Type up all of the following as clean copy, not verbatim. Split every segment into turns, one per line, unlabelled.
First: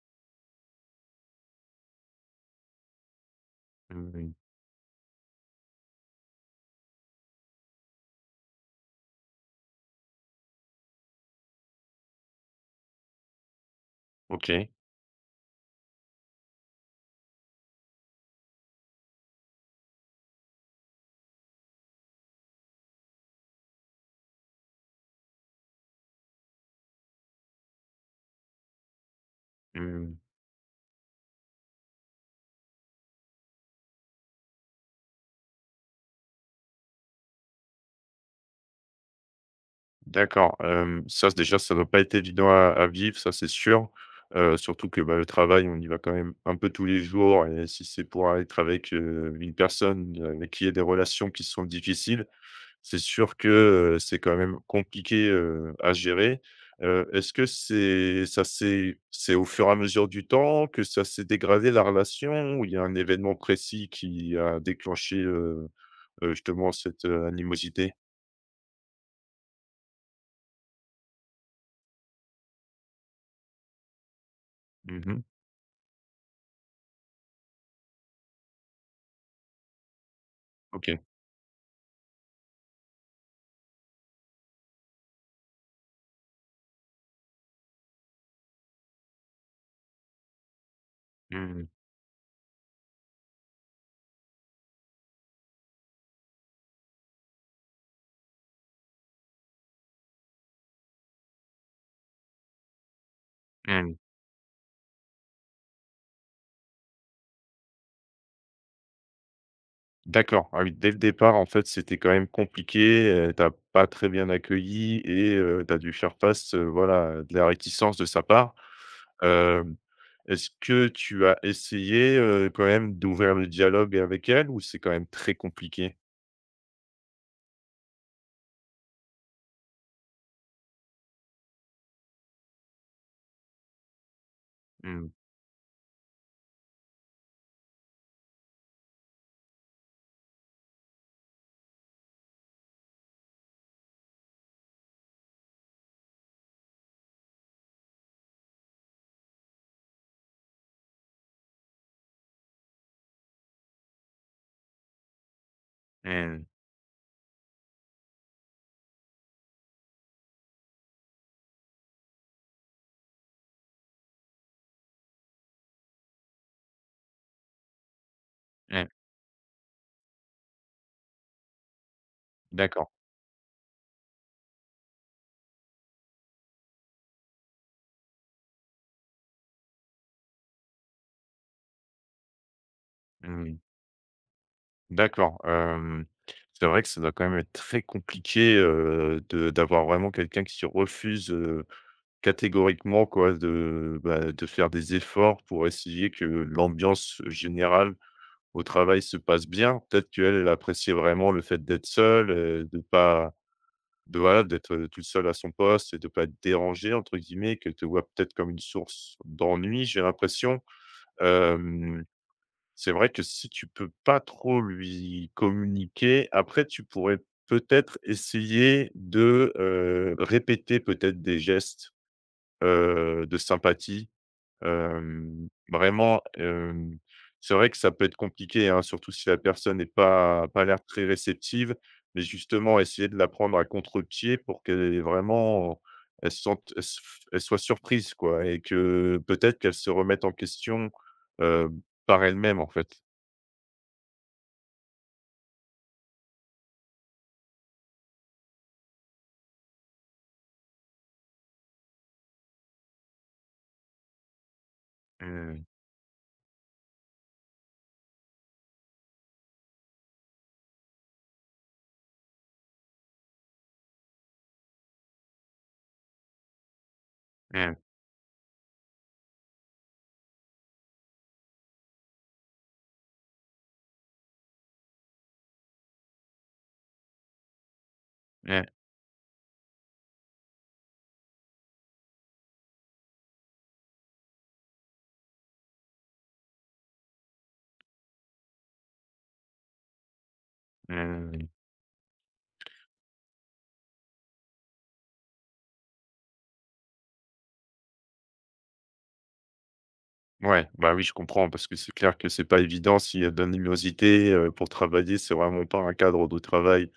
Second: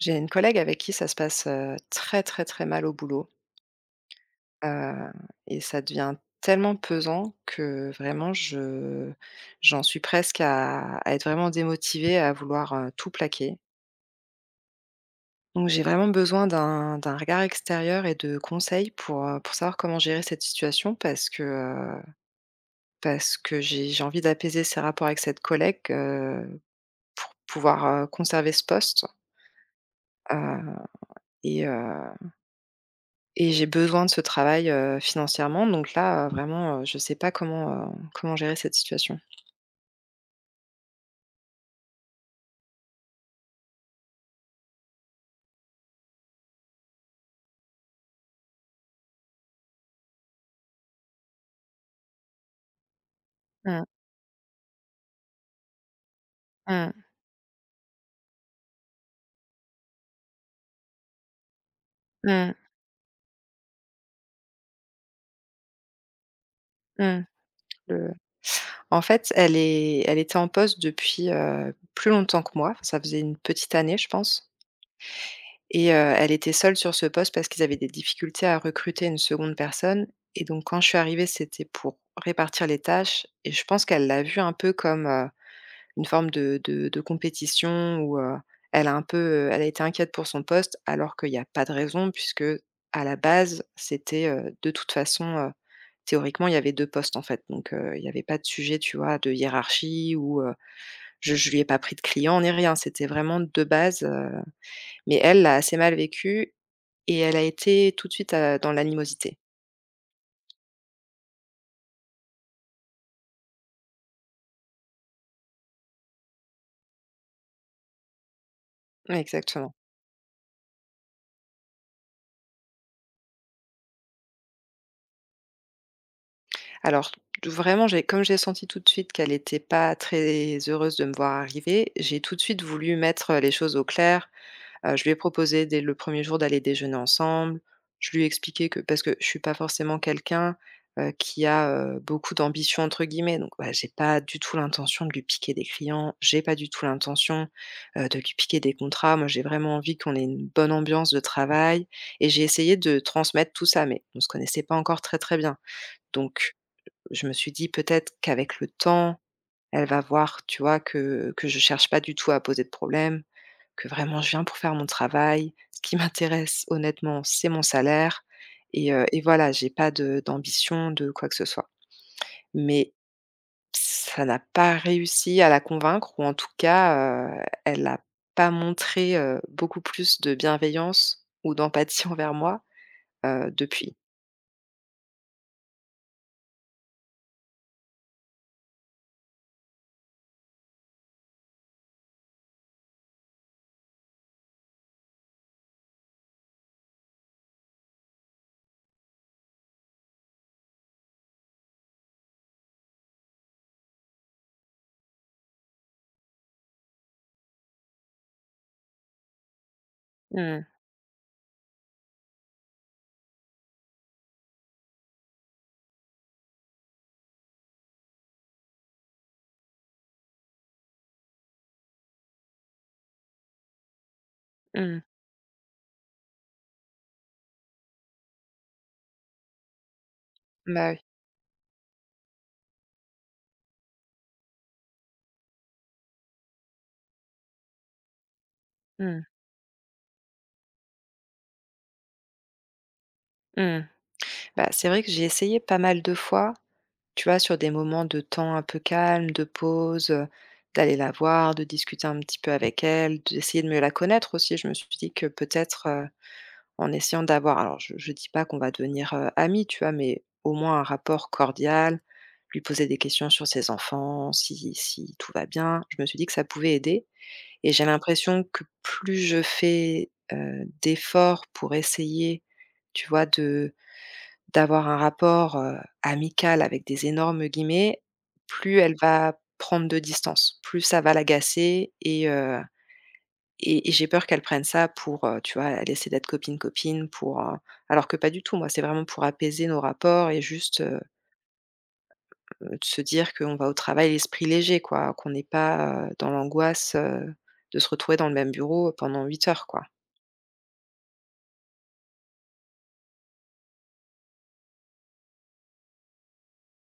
J'ai une collègue avec qui ça se passe, très, très, très mal au boulot,
Mmh,
heu et ça devient tellement pesant que vraiment je j'en suis presque à être vraiment démotivée, à vouloir, tout plaquer.
OK.
Donc j'ai vraiment besoin d'un regard extérieur et de conseils pour savoir comment gérer cette situation parce que j'ai envie d'apaiser ces rapports avec cette collègue, pour pouvoir, conserver ce poste,
Mmh,
heu et heu Et j'ai besoin de ce travail, financièrement, donc là, vraiment, je ne sais pas comment, comment gérer cette situation.
d'accord, ça c déjà, ça doit pas être évident à vivre, ça, c'est sûr. Surtout que, bah, le travail, on y va quand même un peu tous les jours et si c'est pour être avec, une personne, avec qui il y a des relations qui sont difficiles, c'est sûr que,
Mmh,
c'est quand même compliqué, à gérer.
mmh,
Est-ce que c'est ça c'est au fur et à mesure du temps que ça s'est dégradé la
mmh,
relation ou il y a un événement précis qui a déclenché, justement cette,
mmh.
animosité?
Le En fait, elle était en poste depuis, plus longtemps que moi. Ça faisait une petite année, je pense,
Mmh.
et elle était seule sur ce poste parce qu'ils avaient des difficultés à recruter une seconde personne, et donc quand je suis
OK.
arrivée, c'était pour répartir les tâches, et je pense qu'elle l'a vu un peu comme une forme de compétition où, elle a un peu, elle a été inquiète pour son poste alors qu'il y a
Mmh
pas
mh.
de raison puisque, à la base, c'était, de toute façon, théoriquement, il y avait 2 postes, en fait, donc il y avait pas de sujet, tu vois, de hiérarchie ou, je lui ai pas pris de clients ni rien. C'était vraiment de
Mmh.
base, mais elle l'a assez mal vécu et elle a été tout de suite, dans l'animosité.
D'accord. Ah oui, dès le départ, en fait, c'était quand même compliqué, tu pas très bien accueilli et tu dû faire face, voilà, à de la réticence de sa part.
Exactement.
Hem, est-ce que tu as essayé, quand même d'ouvrir le dialogue avec elle ou c'est quand même très compliqué?
Alors, d vraiment, j'ai senti tout de suite qu'elle était pas très heureuse de me voir arriver, j'ai tout de suite voulu mettre les choses au clair. Je lui
Mmh.
ai proposé dès le premier jour d'aller déjeuner ensemble. Je lui ai expliqué que parce que je suis pas forcément quelqu'un, qui a, «beaucoup d'ambition» entre guillemets, donc voilà, j'ai pas du tout l'intention de lui piquer des clients, j'ai pas du tout l'intention, de lui piquer des contrats. Moi, j'ai vraiment envie qu'on ait une bonne ambiance de travail, et j'ai essayé de transmettre tout ça, mais on se connaissait pas encore très, très bien.
Mmh.
Donc je me suis dit peut-être qu'avec le temps, elle va voir, tu vois, que je cherche pas du tout à poser de problème, que vraiment je viens pour faire mon travail. Ce qui m'intéresse honnêtement, c'est mon salaire
Mmh.
et voilà, j'ai pas de d'ambition de quoi que ce soit.
D'accord.
Mais ça n'a pas réussi à la convaincre, ou en tout cas, elle n'a pas montré, beaucoup plus de bienveillance ou d'empathie envers moi,
Mmh.
depuis.
D'accord. C'est vrai que ça doit quand même être très compliqué, de d'avoir vraiment quelqu'un qui se refuse, catégoriquement quoi, de, bah, de faire des efforts pour essayer que l'ambiance générale au travail se passe bien. Peut-être qu'elle, elle appréciait vraiment le fait d'être seule, de pas de voilà, d'être, toute seule à son poste et de pas être «dérangée» entre guillemets, qu'elle te voit peut-être comme une source d'ennui, j'ai l'impression.
Mmh,
Hem, c'est vrai que si tu peux pas trop lui communiquer, après tu pourrais peut-être essayer de, répéter peut-être des gestes, de sympathie.
mmh.
Vraiment, c'est vrai que ça peut être compliqué, hein, surtout si la personne n'est pas l'air
Bah oui.
très réceptive, mais justement essayer de la prendre à contre-pied pour qu'elle ait vraiment elle se sente elle se elle soit surprise, quoi et que
Mmh,
peut-être qu'elle se remette en question, heu, par elle-même, en fait.
mmh. Bah, c'est vrai que j'ai essayé pas mal de fois. Tu vois, sur des moments de temps un peu calme, de pause, d'aller la voir, de discuter un petit peu avec elle, d'essayer de mieux la connaître aussi. Je me suis dit que
Mmh mh.
peut-être, en essayant d'avoir. Alors, je dis pas qu'on va devenir, amis, tu vois? Mais au moins un rapport cordial, lui poser des questions sur ses enfants, si tout va bien. Je me suis dit que ça pouvait aider, et
Mmh.
j'ai l'impression que plus je fais, d'efforts pour essayer, tu vois, de d'avoir un rapport, amical avec des énormes guillemets,
Mmh.
plus elle va prendre de distance, plus ça va l'agacer et j'ai peur qu'elle prenne ça pour, tu vois, elle essaie d'être copine copine pour, alors que pas du tout. Moi, c'est vraiment pour apaiser nos rapports et juste,
Mmh.
de se dire qu'on va au travail l'esprit léger, quoi, qu'on n'est pas, dans l'angoisse, de se retrouver dans le même bureau pendant 8 heures, quoi.
Ouais, bah oui, je comprends parce que c'est clair que c'est pas évident s'il y a de l'animosité, pour travailler, c'est vraiment pas un cadre de travail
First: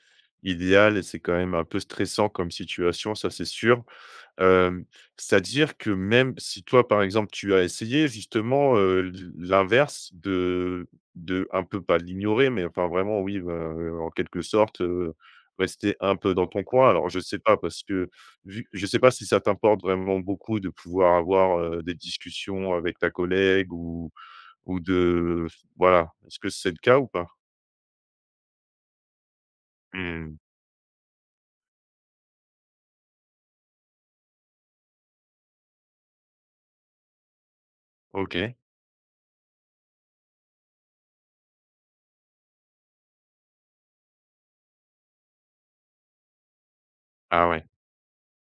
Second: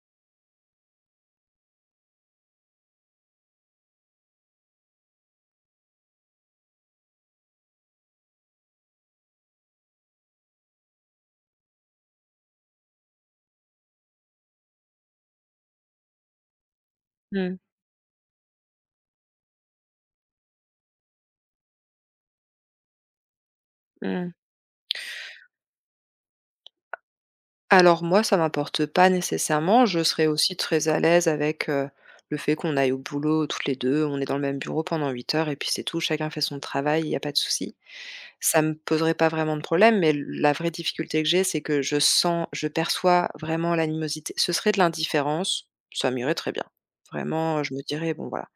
idéal et c'est quand même un peu stressant comme situation, ça, c'est sûr. Hem, c'est-à-dire que même si toi, par exemple, tu as essayé justement, l l'inverse de un peu pas l'ignorer, mais enfin vraiment oui, en quelque sorte, rester un peu dans ton coin. Alors je sais
Mmh.
pas parce que vu je sais pas si ça t'importe vraiment beaucoup de pouvoir avoir, des discussions avec ta collègue
Mmh.
ou de voilà. Est-ce que c'est le cas ou pas?
Alors moi, ça m'importe pas nécessairement. Je serais
Mmh.
aussi très à l'aise avec, le fait qu'on aille au boulot toutes les 2. On est dans le même bureau pendant 8 heures et puis c'est tout, chacun fait son travail, il n'y a pas de souci.
OK.
Ça me poserait pas vraiment de problème, mais l la vraie difficulté que j'ai, c'est que je sens, je perçois vraiment l'animosité. Ce serait de l'indifférence, ça m'irait très bien.
Ah
Vraiment,
ouais.
je me dirais: «Bon voilà».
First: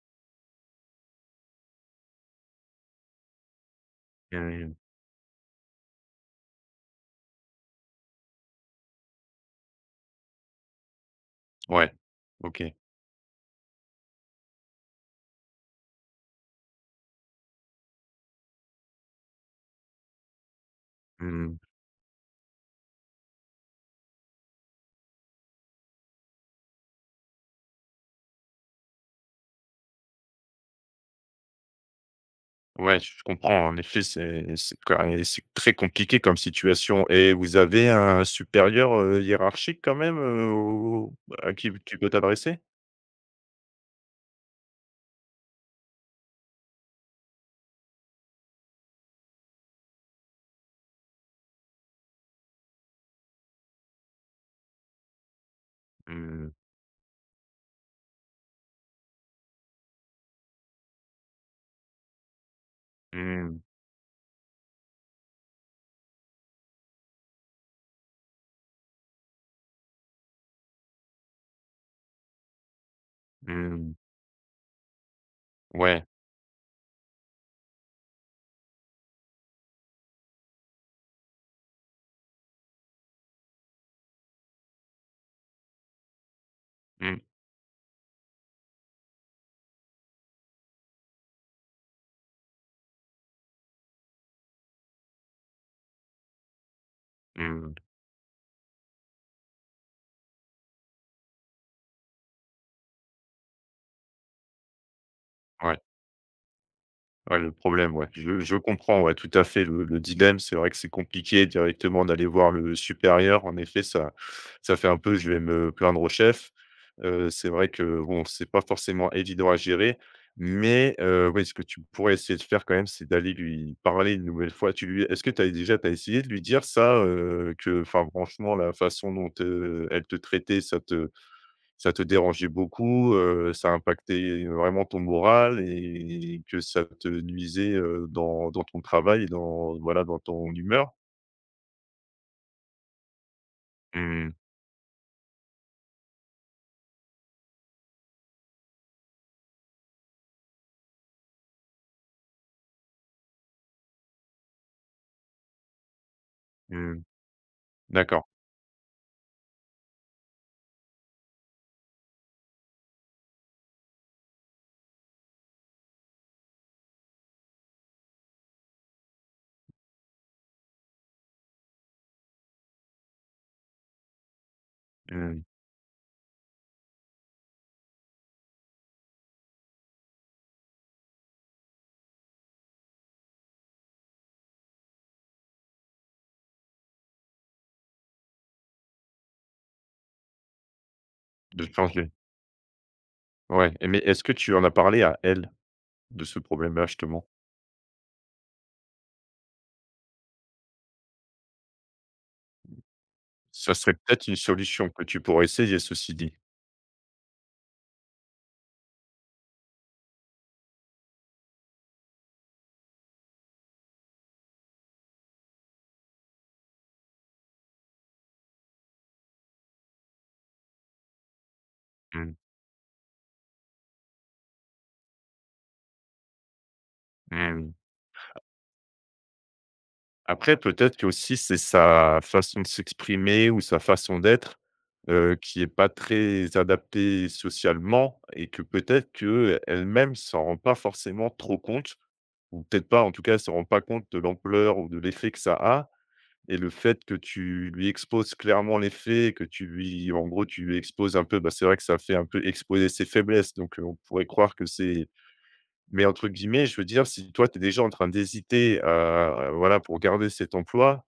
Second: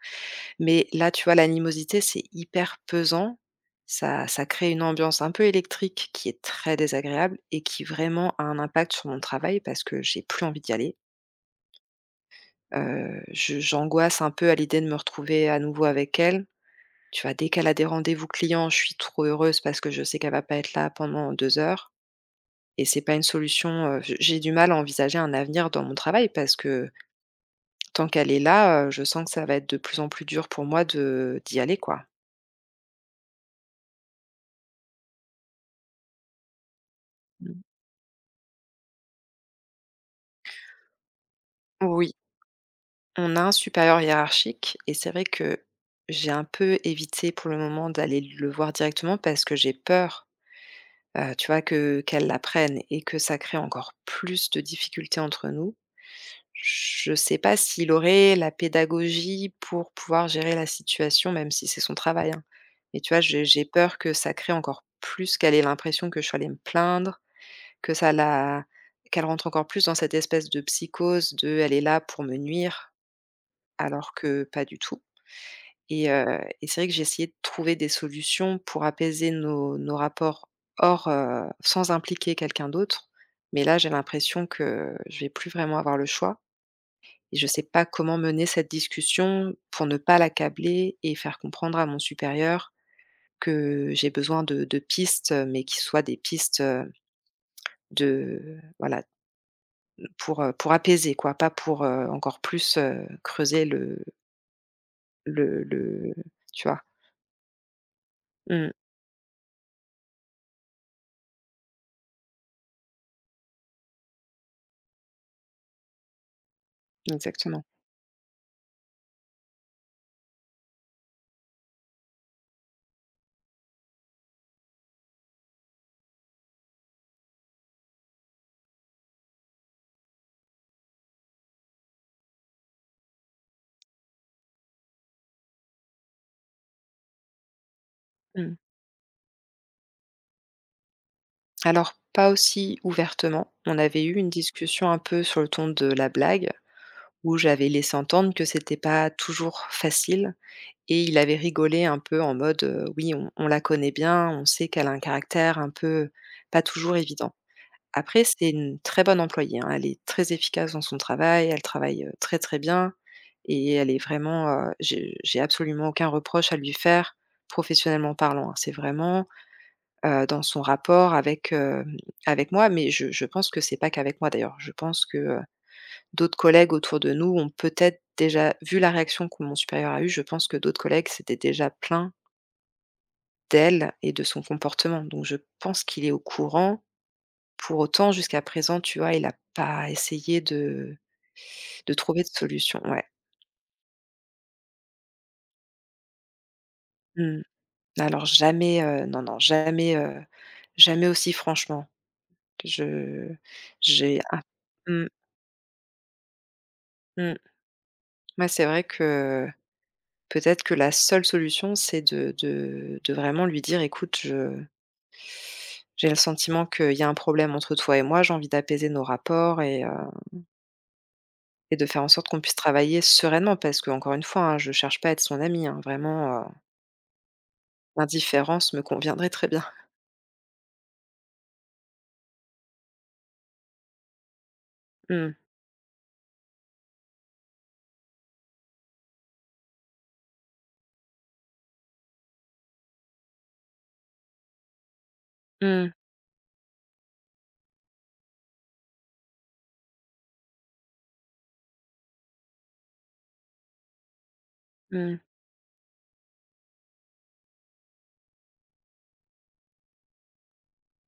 Mais là, tu vois, l'animosité, c'est hyper pesant. Ça crée
Mmh.
une ambiance un peu électrique qui est très désagréable et qui vraiment a un impact sur mon travail parce que j'ai plus envie d'y aller.
Ouais. OK.
Je j'angoisse un peu à l'idée de me retrouver à nouveau avec elle. Tu vois, dès qu'elle a des rendez-vous clients, je suis trop heureuse parce que je sais qu'elle va pas être là pendant
Mmh.
2 heures, et c'est pas une solution, j'ai du mal à envisager un avenir dans mon travail parce que tant qu'elle est là, je sens que ça va être de plus en plus dur pour moi de d'y aller, quoi.
Ouais, je comprends. En effet, c'est qua et c'est très compliqué comme situation et vous
Mmh.
avez un supérieur, hiérarchique quand même, au à qui tu
Oui.
peux t'adresser?
On a un supérieur hiérarchique et c'est vrai que j'ai un peu évité pour le moment d'aller le voir directement parce que j'ai peur, tu vois, que qu'elle l'apprenne et que ça crée encore plus de difficultés entre nous.
Mmh,
Je sais pas s'il aurait la pédagogie pour pouvoir gérer la situation, même si c'est son travail, hein. Mais tu vois, j'ai
mmh,
j'ai peur que ça crée encore plus, qu'elle ait l'impression que je suis allée me plaindre, que ça la qu'elle rentre encore plus dans cette espèce de psychose de: «Elle est là pour me nuire»,
mmh.
alors que pas du tout.
Ouais.
Et c'est vrai que j'ai essayé de trouver des solutions pour apaiser nos rapports, sans impliquer quelqu'un d'autre. Mais là, j'ai l'impression que je vais plus vraiment avoir le choix,
Mmh,
et je ne sais pas comment mener cette discussion pour ne pas l'accabler et faire comprendre à mon supérieur que j'ai besoin de pistes, mais qui soient des pistes,
mmh.
de voilà, pour apaiser, quoi, pas pour, encore plus, creuser
Ouais.
le tu vois?
Ouais, le problème, ouais. Je
Mmh,
comprends, ouais, tout à fait le dilemme. C'est vrai que c'est compliqué directement d'aller voir le supérieur. En effet, ça fait un peu: «Je vais me plaindre au chef». C'est
exactement.
vrai que, bon, c'est pas forcément évident à gérer, mais oui, ce que tu pourrais essayer de faire quand même, c'est d'aller lui parler une nouvelle fois. Tu lui Est-ce que tu as déjà t'as essayé de lui dire ça, que, enfin, franchement, la façon dont, elle te traitait, ça te dérangeait beaucoup, ça impactait vraiment ton moral et que ça te nuisait, heu, dans
Mmh.
dans ton travail et dans voilà, dans ton humeur?
Alors, pas aussi ouvertement. On avait eu une
Mmh,
discussion un peu sur le ton de la blague, où j'avais laissé entendre que c'était pas toujours facile, et il avait rigolé un peu en mode: «Oui, on la connaît bien, on sait qu'elle a un caractère un peu pas toujours
mmh,
évident». Après,
d'accord,
c'est une très bonne employée, hein. Elle est très efficace dans son travail, elle travaille, très, très bien, et elle est vraiment, j'ai absolument aucun reproche à lui faire, professionnellement parlant, hein. C'est vraiment dans son rapport avec, avec moi, mais je pense que c'est pas qu'avec moi d'ailleurs. Je pense que,
mmh,
d'autres collègues autour de nous ont peut-être déjà vu la réaction que mon supérieur a eue, je pense que d'autres collègues s'étaient déjà plaints d'elle et de son comportement, donc je pense qu'il est au courant. Pour autant, jusqu'à présent, tu vois, il a pas essayé de
de
de
changer.
trouver de solution. Ouais.
Ouais et mais est-ce que tu en as parlé à elle, de ce problème-là, justement?
Mmh. Alors jamais, non, non, jamais, jamais aussi franchement. Je
Ça serait
j'ai
peut-être une
ah.
solution que
Mmh.
tu pourrais essayer, ceci dit.
Mmh. Ouais, c'est vrai que peut-être que la seule solution, c'est de vraiment lui dire: «Écoute, je» «j'ai le sentiment qu'il y a un problème entre toi et moi, j'ai envie d'apaiser nos rapports et de faire en sorte
Mmh,
qu'on puisse travailler sereinement» parce que encore une fois, hein, je cherche pas à être son amie, hein, vraiment,
mmh.
l'indifférence me conviendrait très bien.
Après, peut-être que aussi c'est sa façon de s'exprimer ou sa façon d'être,
Mmh.
qui est pas très adaptée socialement et que peut-être qu'elle-même s'en rend pas forcément trop compte ou peut-être pas, en tout cas, elle s'en rend pas compte de l'ampleur ou de l'effet que ça a
Mmh.
et le fait que tu lui exposes clairement les faits, que tu lui en gros, tu lui exposes un peu, bah, c'est vrai que ça fait un peu exposer ses faiblesses donc on pourrait croire que c'est
Mmh.
mais entre guillemets, je veux dire, si toi, tu es déjà en train d'hésiter à voilà, pour garder cet emploi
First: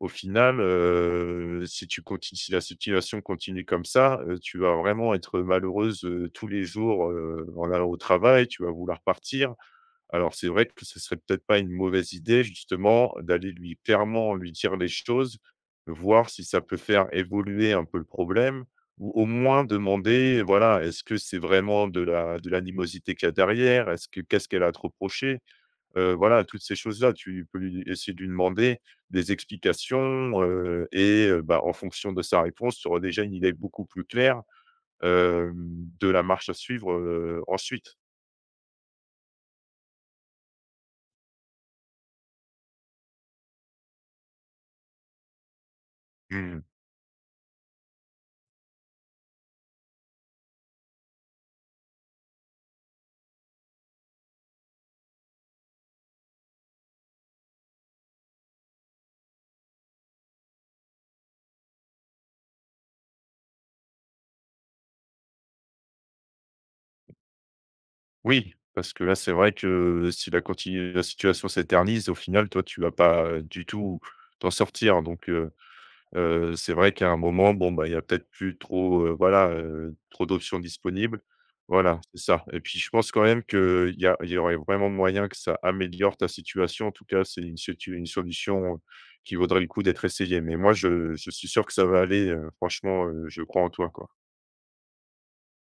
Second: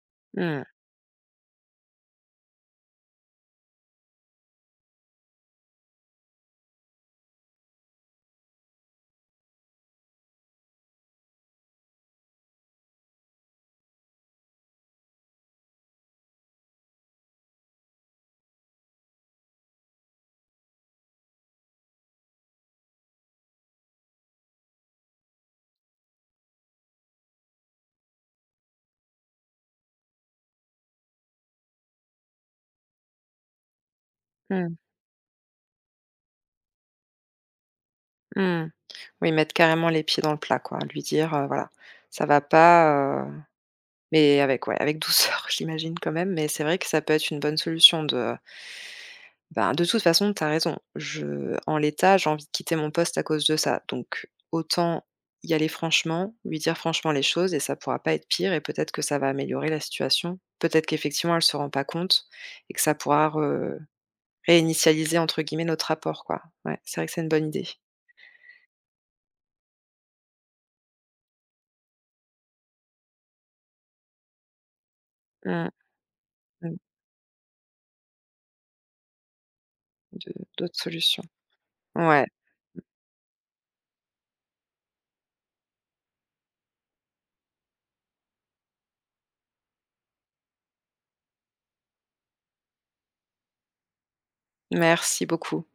au final,
Mmh.
si tu continues, si la situation continue comme ça, tu vas vraiment être malheureuse, tous les jours, en allant au travail, tu vas vouloir partir. Alors c'est vrai que ce serait peut-être pas une mauvaise idée justement d'aller lui clairement lui dire les choses, voir si ça peut faire évoluer un peu le problème ou au moins demander, voilà, est-ce que c'est vraiment de la de l'animosité qu'il y a derrière? Est-ce que qu'est-ce qu'elle a à te voilà, toutes ces choses-là, tu peux lui essayer de lui demander des explications, et bah, en fonction de sa réponse, tu auras déjà une idée beaucoup plus claire,
Mmh.
hem, de la marche à suivre, ensuite.
Mmh. Oui, mettre carrément les pieds dans le plat, quoi. Lui dire: «Voilà, ça va pas» Mais avec, ouais, avec douceur, j'imagine quand même, mais
Mmh.
c'est vrai que ça peut être une bonne solution de ben, de toute façon, t'as raison. Je en l'état, j'ai envie de quitter mon poste à cause de ça, donc autant y aller franchement, lui dire franchement les choses, et ça pourra pas être pire, et peut-être que ça va améliorer la situation. Peut-être qu'effectivement, elle se rend pas compte, et que ça pourra re «réinitialiser» entre guillemets notre rapport, quoi. Ouais, c'est vrai que c'est une bonne idée.
Oui, parce que là, c'est vrai que si la continue la situation s'éternise, au final, toi, tu vas pas, du tout t'en sortir donc
Mmh,
C'est
mmh,
vrai qu'à un moment, bon, bah, il y a peut-être plus trop, voilà, trop
de
d'options
d'autres solutions.
disponibles. Voilà, c'est
Ouais,
ça et puis je pense quand même qu'il y aurait vraiment moyen que ça améliore ta situation. En tout cas, c'est une situ une solution qui vaudrait le coup d'être essayée mais moi je suis sûr que ça va aller, franchement, je crois en toi, quoi.
merci beaucoup.